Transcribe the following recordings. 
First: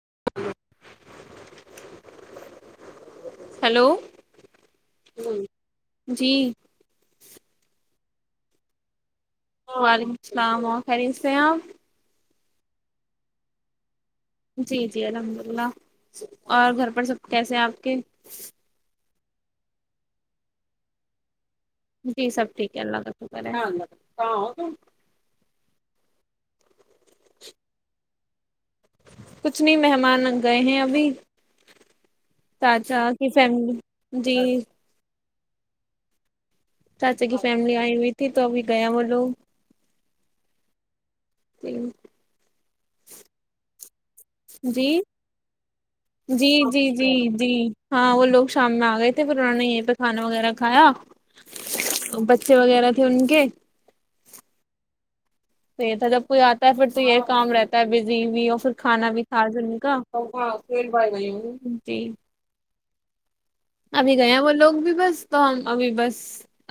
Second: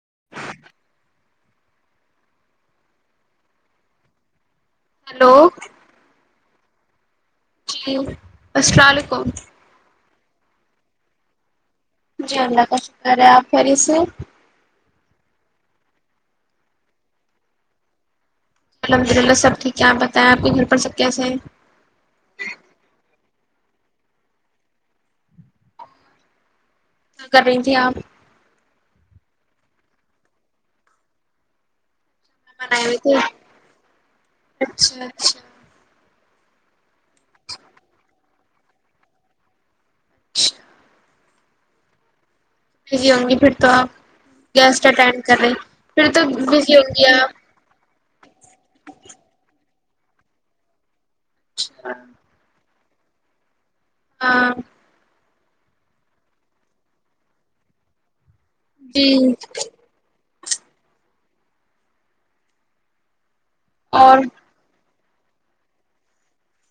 [inaudible] hello ہ hello جی جی السلام علیکم وعلیکم السلام آ خیریم سے ہیں آپ جی اللہ کا شکر ہے آپ خری سے جی جی الحمد للہ اور گھر پر سب کیسے ہیں آپ کے الحمد للہ سب ٹھیک ہے آپ بتائیں آپ کے گھر پر سب کیس ہیں جی سب ٹھیک ہے اللہ کا شکر ہےلہ کیا کر رہی تھی آپ کچھ نہیں مہمان گئے ہیں ابھی مہمان آئے ہوئے چچا تھے کہ فیم جی اچھا اچھا چاچا کی فیملی آئی ہوئی تھی تو ابھی گیا وہ لوگ اچھا جی ہوں گی پھر تو آپ گیسٹ اٹینڈ کر رہے پھر تو جی بزی جی ہوں گی جی آپ جی ہاں بولو سامنے آ گئے تھ تو پراننا ہی ہے پ کھانا وغیرہ کھایا اچھا بچے وغیرہ انن کے ہاں پ تھا جب کوئی آتا ہے پھر تو یہ کام رہتا ہے بزی بھی اور پھر جی کھانا بھی کھا دمی کا ہاں ف بھائی بائی ت ابھی اور گئے وہ لوگ بھی بس تو ہم ابھی بس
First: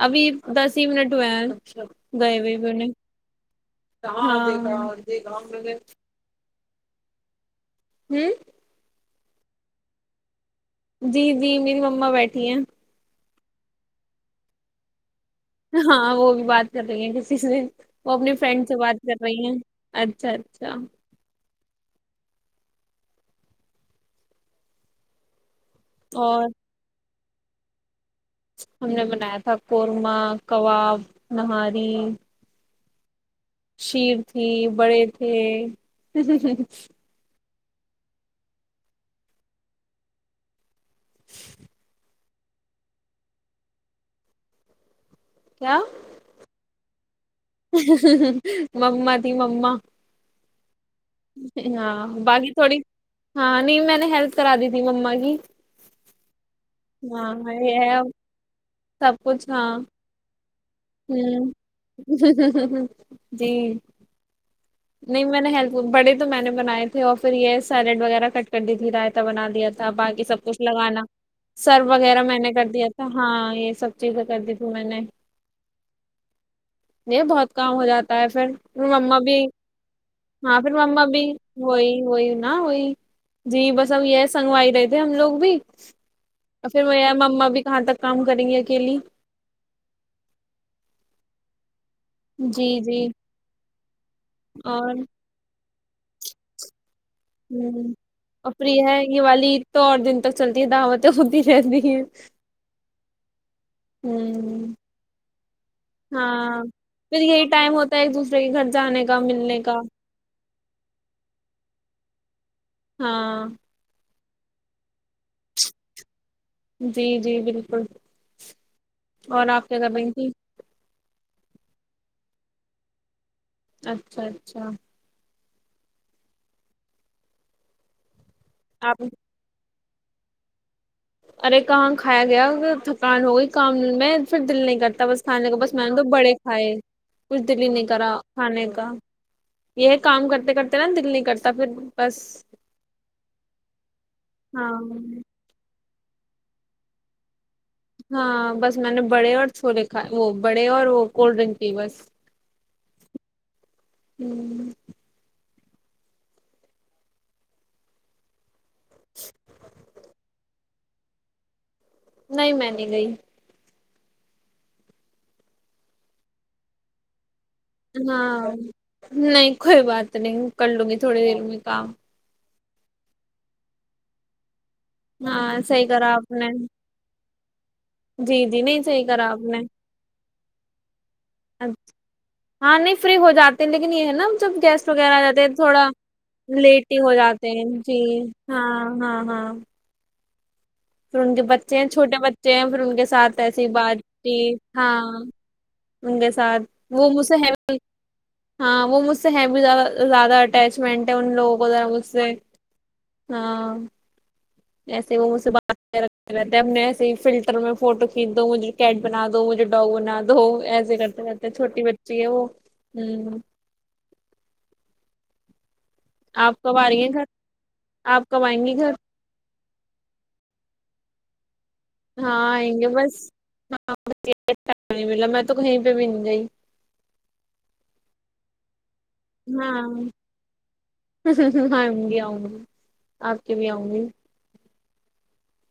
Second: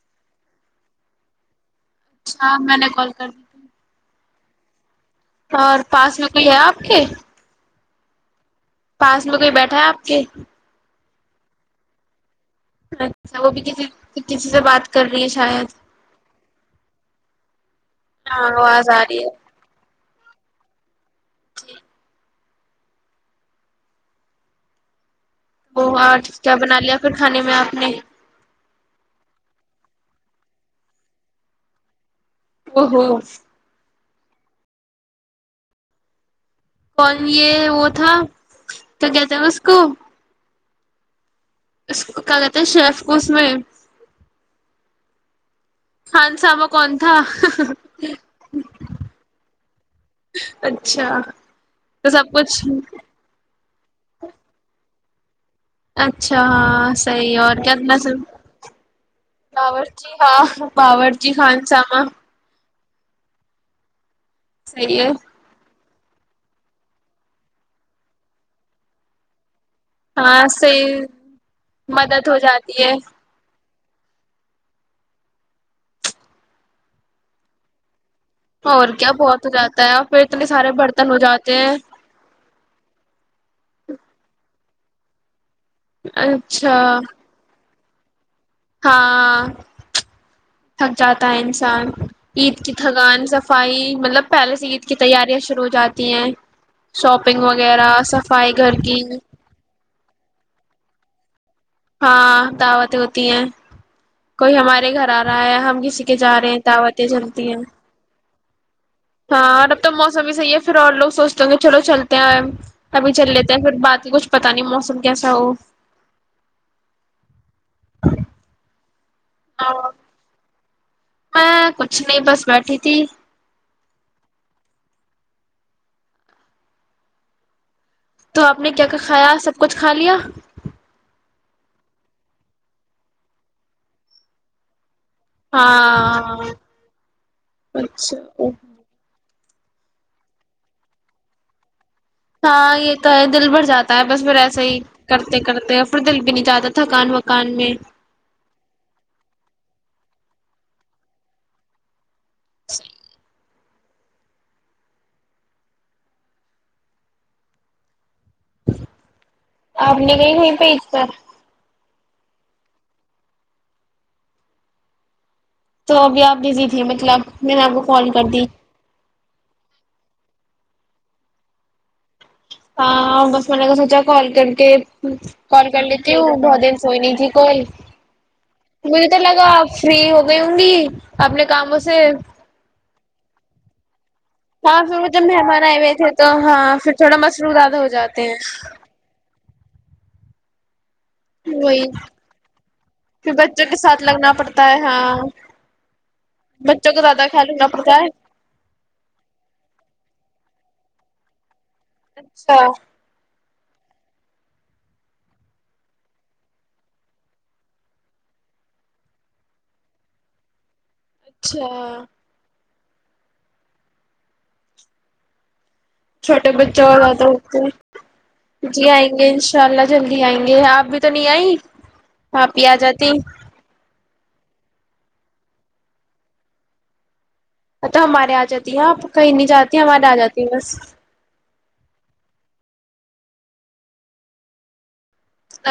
ابھی دس ہی منٹ ہوئے ہیں گئے ہاں ہو بھی میں نے نہیں کال کر دی تھی ہ اور پاس نکے آپ اوکے ہوں پاس میں کویں بیٹھا ہے آپ کے جی جی میری مما بیٹھی ت ہیں ا وہ بھی کسی کسی سے بات کر رہی ہے شاید ہاں وہ بھی بات کر رہی ہیں کسی سے وہ اپنی ہاں فرینڈ سے آواز آ بات کر رہی ہیں اچھا اچھا جی وہ اور کیا بنا لیا کھانے میں آپ نے ہم نے بنایا تھا قورمہ کباب نہاری او ہو شیر تھی بڑے تھے کون یہ وہ تھا تو کہتے اس کو [inaudible] اس کہتے ہیں شیف کو اس میں کیا خان سامہ کون تھا مما ت مما اچھا ہاں تو سب باقی کچھ تھوڑی ہاں نہیں میں نے ہیلپ کرا دی تھی مما کی [unintelligible] اچھا ہاں صحیح ہاں اور یہ ہے کیاتنا اب سب کچھ ہاں باور جی ہوں خان سمہ جی ہے نم ہی بڑے تو میں نے بنائے تھے اور پھر یہ سیلیڈ وغیرہ کٹ کر دی تھی رائتا بنا دیا تھا باقی سب ہاں کچھ صحیح لگانا سرو وغیرہ مدد ہو میں نے کر جاتی دیا ہے تھا ہاں یہ سب چیزیں کر دی تھی میں نے یہ بہت کام ہو جاتا ہے پھر اور کیا مما بھی بہت ہو جاتا ہے اور اتنے ہاں پھر سارے ما برتن ہو بھی جاتے ہیں وہی وہی نا وہی جی بس اب یہ سنگوائی رہے تھے ہم لو بھی اور اچھا پھر میںیا ما بھی کہاں تک کم ہاں تھک جاتا ہے انسان عید جی کی جی تھگان صفائی مطلب پہلے سے عید اور کی تیاریا شرو ہو جاتی ہیں ت ہ اور پھر ہے کی یہ والی عید تو اور دن تک چلتی ہے داوت تو خبی ہاں دعوتیں ہوتی ہیں کوئی ہوں ہمارے گھر آ رہا ہے ہم کسی کے جا رہے ہیں ہاں دعوتیں پھر جلتی یہی ہیں ٹائم ہوتا ہے ایک دوسرے کے گھر جانے کا ہاں ملنے اور کا اب تو موسم ہی صحیح ہے پھر اور لوگ سوچتے ہوں گے چلو چلتے ہیں آئے کبھی چل ہاں لیتے ہیں پھر باقی کچھ پتا نہیں موسم کیسا وہ جی جی بالکل اور آپ کیا کرمیں تھی میں کچھ نہیں بس بیٹھی تھی اچھا اچھا تو آپ نے کیا کیا کھایا سب کچھ خالیا ارے کہاں کھایا گیا تھکان ہو گئی کام میں پھر دل نہیں کرتا بس کھانے کا بس میں نے تو بڑے ہاں کھائے کچھ دل ہی نہیں کرا اچھا کھانے کا یہ کام کرتے کرتے نا دل نہیں کرتا پھر بس ہاں یہ تو ہے دل بھر جاتا ہے بس پھر ایسا ہاں ہی کرتے کرتے پردل بھی نہیں جاتا تھا تھکان وکان میں ہاں بس میں نے بڑے اور چھولے کھائے وہ بڑے اور وہ کولڈ ڈرنک کی بس صی ہوں آپ نے کہئی ہویں پی سر نہیں میں نہیں گئی تو ابھی آپ بزی تھی مطلب میں نے آپ کو کال کر دی ہاں نہیں کوئی بات نہیں کر لوں گی تھوڑی دیر میں کام ہاں بس میں نے کا سوچا کال کر کے ہاں کال صحیح کرلیے کرا ت آپ نے ب دین سوئی نہیں ج کوئی جی جی نہیں صحیح مجھے تو کرا لگا نے آپ فری ہو گئی ہوں گی اپنے کاموں سے [unintelligible] ہاں نہیں فری ہو جات ہیں لیکن یہ [inaudible] نا جب ہاں گیسٹ پھر وہ وغیرہ آ جب جاتے مہمان آئے تھوڑا ہوئے تھے تو ہاں لیٹ پھر ہی ہو تھوڑا جاتے مصروف ہیں زیادہ ہو جی جاتے ہیں ہاں ہاں ہاں پھر ان کے بچے وہی ہیں چھوٹے بچے ہیں پھر ان کے پھر ساتھ بچوں ایسی کے بات ساتھ لگنا چی پڑتا ہے ہاں ان کے ساتھ بچوں کا وہ مجھ زیادہ سے خیال ہے رکھنا بھی پڑتا ہے ہاں وہ مجھ سے ہے بھییا زیادہ اٹیچ مینٹ ہیں ان لوگ [inaudible] بزار ب سے اچھا [inaudible] ہاں [inaudible] ایسے وہ مجھ سے بات رکھتے رہتے ہیں اپنے ایسے ہی فلٹر میں فوٹو کھینچ دو مجھے کیٹ بنا دو مجھے ڈاگ بنا دو ایسے کر [unintelligible] کرتے چھوٹی اچھا بچی ہے وہ ہوں [inaudible] چھوٹے آپ کب بچوں آ اور رہی ہیں گھر زیادہ ہوتے آپ کب گی جی گھر آئیں گے انشاء اللہ جلدی آئیں گے آپ بھی تو نہیں آئی ہاں آپ ہی آئیں آ گے جاتے بس نہیں ملا میں تو کہیں پہ بھی نہیں گئی [inaudible] ا توا ہمارے آ جاتی ہیں آپ [unintelligible] جاتی ہاں ہمارے آ جاتی بس ہاں گیا ہں گ [inaudible] آپ کے بھی آؤں گی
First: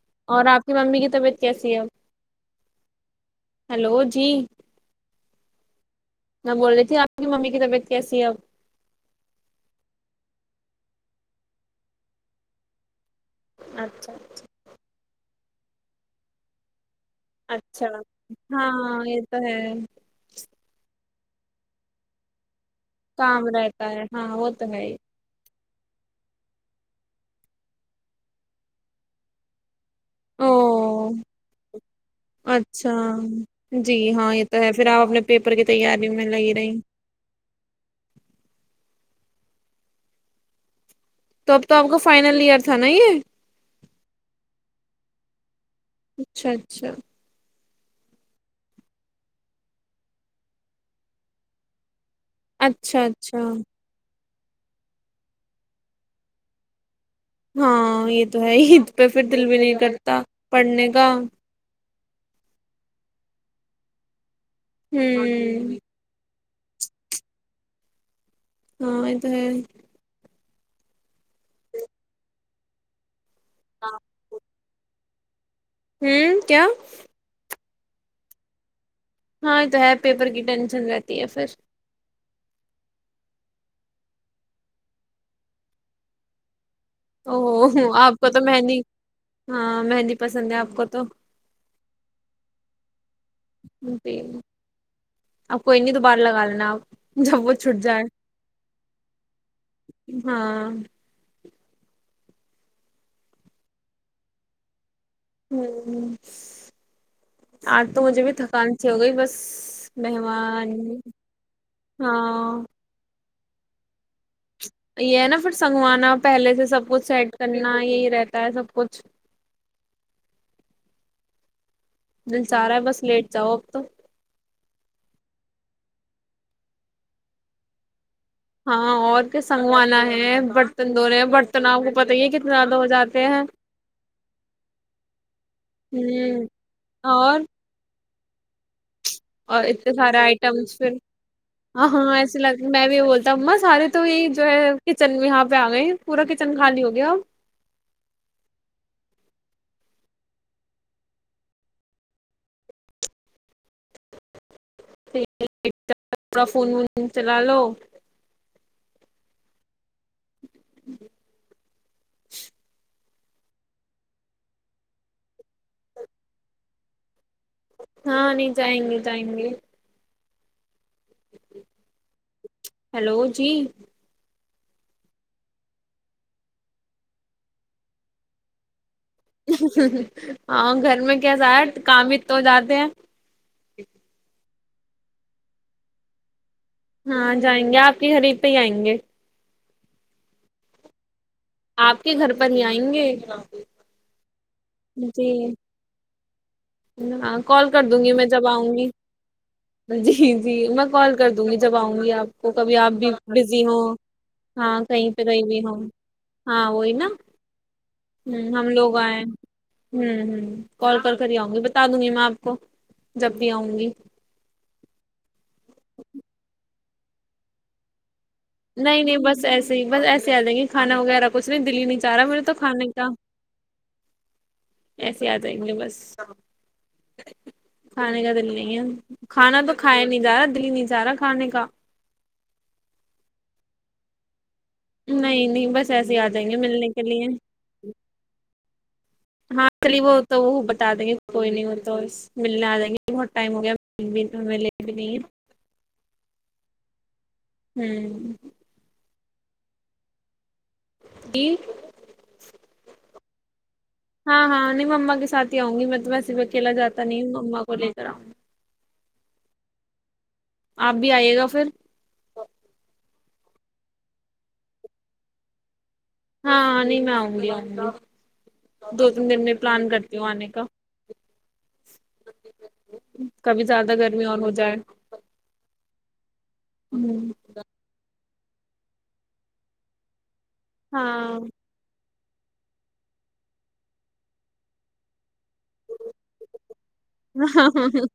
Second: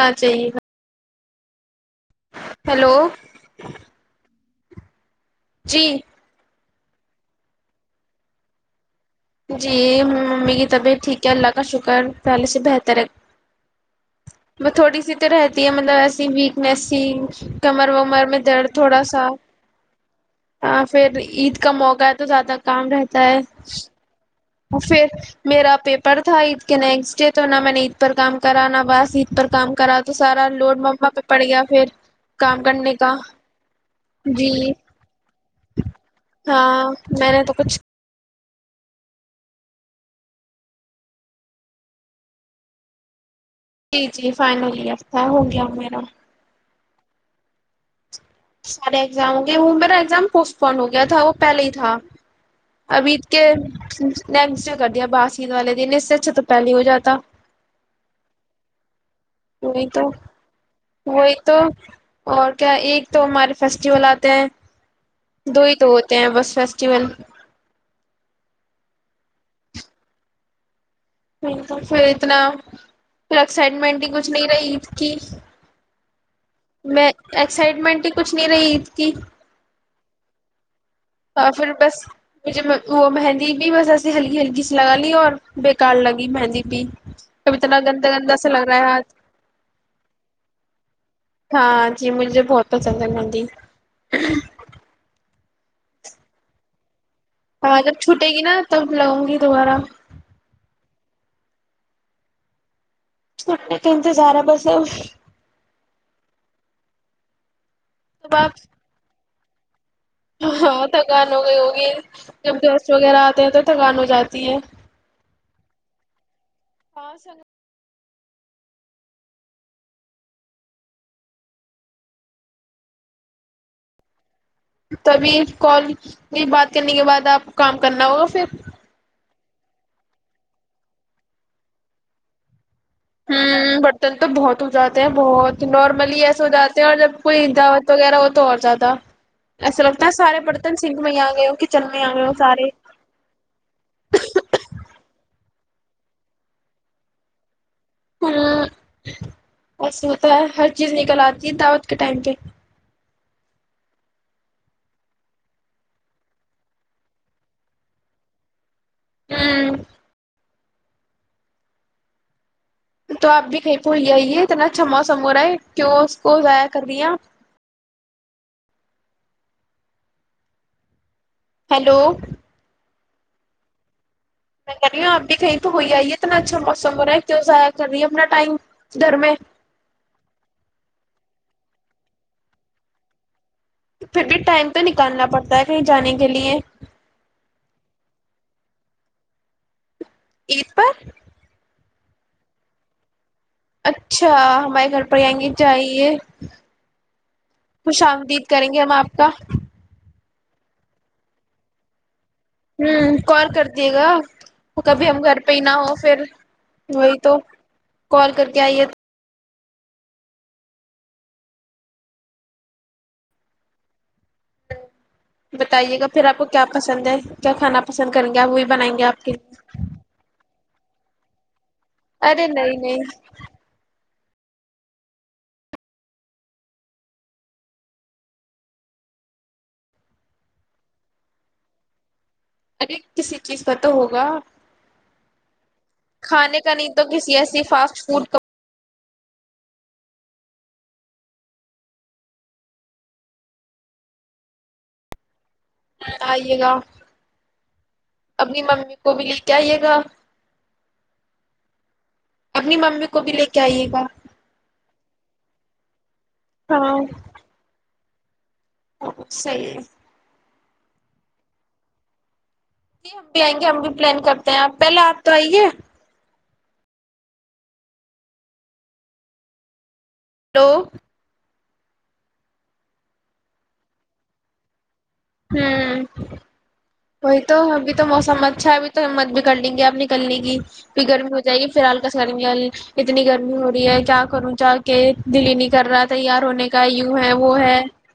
آ اور جائیے آپ گا کی ممی کی طبیعت [unintelligible] کیسی ایم ہیلو [inaudible] ہلو جی جی بول رہی تھی آپ کی ممی کی طبیعت کیسی ہے اب جی ممی کی طبیعت ٹھیک ہے اللہ کا شکر پہلے سے بہتر ہے اچھا اچھا وہ [unintelligible] تھوڑی سی رہتی ہے مطلب ایسی ویکنس ت اچھا کمر ومر میں ہاں درد تھوڑا یہ سا تو ہے ہ پھر عید کا موقع ہے تو زیادہ کام رہتا ہے کام رہتا ہے ہاں تو وہ ہے ہی پھر میرا پیپر تھا عید کے نیکسٹ ڈے تو نہ میں نے عید پر کام کرا نہ بس عید پر کام کرا تو سارا لوڈ مما او پہ پڑ گیا پھر کام اچھا کرنے کا جی ہاں یہ جی تو ہے پھر آپ اپنے پیپر کی تیاری میں لگی رہی ہاں میں نے تو کچھ تو اب تو آپ کا فائنل ایئر تھا نا یہ جی جی فائنل ایئر تھا ہو گیا میرا اچھاچ اچھا سارے ایگزاموں گ وہ میرا ایگزام پوسٹ پون ہو گیا تھا وہ پہلے ہی تھا اچھا ابھیید اچھا کے نیکسٹ جو کر دیا باسید والے دن اس سے اچھا تو پہلے ہو جاتا ہاں یہ تو ہے پہ پھر دل بھی نہیں وہی تو کرتا پڑھنے کا وہی تو اور کیا ایک تو ہمارے فیسٹیول آتے ہیں دو ہی تو ہوتے ہیں بس فیسٹیوول ہاں یہ تو ہے نہیں پھر اتنا پھر ایکسائٹمنٹ ہی کچھ نہیں رہی اسک ہوں کیا ایکسائٹمنٹ ہی کچھ نہیں رہی کی ہاں تو ہےپ پیپر کی ٹینن رہتی ہے اور پھر بس مجھے وہ مہندی بھی بس ایسی ہلکی ہلکی سی لگا لی اور بے کار لگی مہندی او کب اتنا گندا آپ کو گندا تو سا لگ رہا مہندی ہے ہاتھ ہاں مہندی پسند ہے آپ کو تو ہاں جی مجھے بہت پسند ہے نندی جی اب کوئی نہیںنی دوبر لگا لینا آپ جب وہ ہاں چھٹ جب جائے چھٹے گی نا تب لگوں گی دوبارہ ہاں س کہ تو سارا بس ہوں آج تو مجھے بھی تب آپ تھکان سی ہو گئی بس مہمان ہاں تھکان ہو گئی ہوگی جب ہاں گس وغیرہ تو تھگان ہو جاتا یہ ہے نا پھر سنگوانا پہلے سے سب کچھ ہاں سیٹ کرنا یہی رہتا تا ہے سب کچھ دل جا رہا ہے بس لیٹ جاؤ اب تو تبھی کال بات کرنے کے بعد آپ کو کام کرنا ہوگا پھر ہاں اور سنگوانا ہے برتن د رہے برتن آپ کو پت ہی ہے کتنا زیادہ ہو جاتے ہ ہیں برتن تو بہت ہو جاتے ہیں بہت نارملی ایسے ہو ہوں جاتے ہیں اور جب کوئی دعوت وغیرہ ہو تو اور اور زیادہ اور ایسا اتنے لگتا ہے سارے برتن آئٹمس پھر سنک میں ہی آ گئے ہو ہ کچن میں آ ہاں گئے ہو ایے لگ سارے میں بھی یہ بولتا ہوںا سارے تو یہ جو ہے کچن میں یہاں پہ پ آ گئے پورا کچن خالی ہو گیا ہ ایس ہوتا ہے ہر چیز نکل آتی ہے دعوت کے ٹائم پہ تھوڑا فون وون چلا لو [unintelligible] ہوں [unintelligible] جی [unintelligible] تو آپ بھی کہیں پول آئی اتنا اچھا موسم ہو رہا ہے کیوں اس کو ضائع کر دیا [unintelligible] ہاں نہیں جائیں گے جائیں گے [unintelligible] ہیلو [unintelligible] ہلو جی میں کہ کر رہی ہوں آپ بھی کہیں تو ہو ہی آئیے اتنا اچھا موسم ہو رہا ہے کیوں ضائع کر رہی ہے اپنا ٹائم [unintelligible] ہاں گھر میں کیا زا [unintelligible] کام ا تو جاتد ہیں [unintelligible] پھر بھی ٹائم [unintelligible] تو نکالنا پڑتا ہے کہیں جانے کے لیے [unintelligible] ہاں جائیں گے آپ کی گرید پہ ہی آئیں گے [unintelligible] عید پر [unintelligible] آپ کے گھر پر ہی آئیں گے [unintelligible] اچھا [unintelligible] ہمارے گھر پر جی آئیں گے چاہیے [unintelligible] کال کر دوں گی میں جب کریں آؤں گے گی ہم آپ کا جی [unintelligible] جی جی میں کال کر دوں گی جب آؤں گی آپ [unintelligible] کو کبھی آپ بھی ہوں کال بزی کر ہ دیے گا ہاں کہیں کبھی ہم پہ گھر کہیں بھی ہی نہ ہ ہو پھر ہاں وہی نا کال ہ کر کے ہم آئیے لوگ آئے [unintelligible] ہ ہ کال پر کر آؤں [unintelligible] بتا دوں گی میں آپ کو جب بھی آؤں گی [unintelligible] بتائیے گا پھر آپ کو کیا پسند ہے کیا کھانا پسند ہے [unintelligible] نہیں نہیں بس ایسے ہی بس ایسے آ لیں گے کھا وغیرہ کھ [unintelligible] اس دلی نہیں چاہ رہا میرے ارے تو نہیں کھانے کا نہیں [unintelligible] ایسے آ جائیں گے بس کھانے کا دل نہیں ہے کھانا تو کھایا نہیں جا رہا دل ہی نہیں جا رہا کھانے کا [unintelligible] ارے کسی چیز کا تو ہوگا [unintelligible] نہیں نہیں بس ایسے ہی آ جائیں گے کھانے کا ملنے نہیں کے تو لیے کسی ایسی فاسٹ فوڈ کا ہاں چلی وہ تو وہ بتا دیں گے کوئی نہیں وہ تو ملنے آ جیں گے بہت ٹائم ہو گیا ہمیں لے بھی نہیں [unintelligible] آئیے گا [unintelligible] ہوں [unintelligible] کوب کیا آئیے گا جی [unintelligible] اپنی مامی کو [unintelligible] کو بھی لیک [unintelligible] ہاں ہاں انیں مما کے ساتھ [unintelligible] آؤ گی مطلب میں [unintelligible] کلا ہاں جاتا نہیں مما کوول [unintelligible] را [unintelligible] صحی ہے [unintelligible] آپ بھی آئیے گا پھر جی ہم بھی آئیں گے ہم بھی پلان کرتے ہیں آپ پہلے آپ تو آئیے ہاں نہیں میں آؤں گی آؤں گا دو تین دن میں پلان کرتی جو آنے کا ہلو [unintelligible] کبھی زیادہ گرمی اور ہو جائے ہوں وہی تو ابھی تو موسمت اچھا ابھی تو ہم مت بھی کر لیں گےپ نکلنے کی پھر گرمی ہو ہاں جائے گی پھر الال گرم اتنی گرمی ہو رہی ہے کیا کروں چا کے دلی نہیں کر رہا تیار ہونے کا یوں ہے وہ ہاں ہے ہاں ہ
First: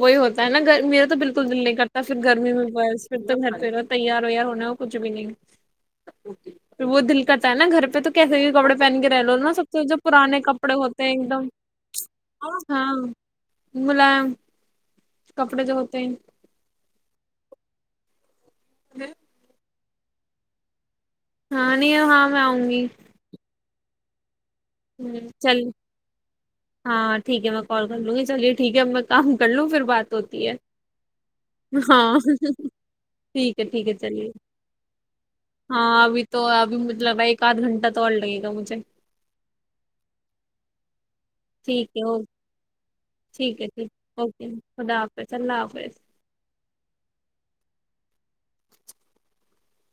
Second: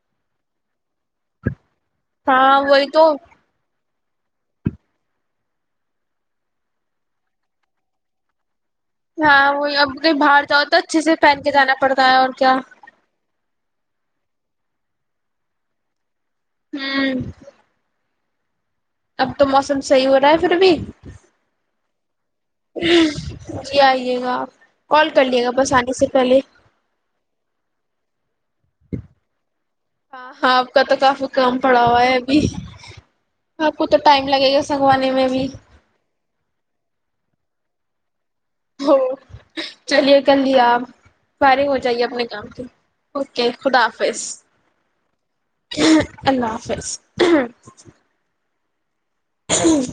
وہی ہوتا ہے نا گ میرے تو بالکل تو جلے ک [unintelligible] ت پھر گرمی ہاں میں وہی بس پھر تو گھر پیرت تیار ویار ہونا ہو کچھ بھی نہیںھر وہ دل کرتا ہے نا گھر پہ تو کیسے کپڑے پہن کے رہ لو نا ہاں سب وہی سے اب جو کہیں پرانے باہر جاؤ کپڑے تو اچھے ہوتے ہیں سے ایک پہن دم کے جانا پڑتا ہے اور کیا ہاں ملام کپڑے جو ہوتے ہیں ہوں [unintelligible] اب تو موسم صحیح ہو رہا ہے پھر بھی ہاں نہیں ہے ہاں میں آؤں گی جے گا آپ [unintelligible] کال کر لیے گا چل بس آنے سے پہلے ہاں ٹھیک ہے میں کال کر لوں گی چلیے ٹھیک ہے میں کام کر لوں پھر بات ہاں ہوتی ہے ہاں آپ کا تو کافی کام پڑا ہوا ہے ہاں ابھی ٹھیک ہے آپ کو ٹھیک ہے تو ٹائم چلیے لگے گا سنگوانے میں بھی ہاں ابھی تو ابھی مطلب ایک آدھ گھٹ تو آال رہے ہو چلیے کر لیا آپ فائرنگ ہو ٹھیک ہے جائیے اوکے اپنے کام کی اوکے ٹھیک ہے خدا ٹھیک حافظ اوکے خدا حافظ اللہ حافظ اللہ حافظ [inaudible] جی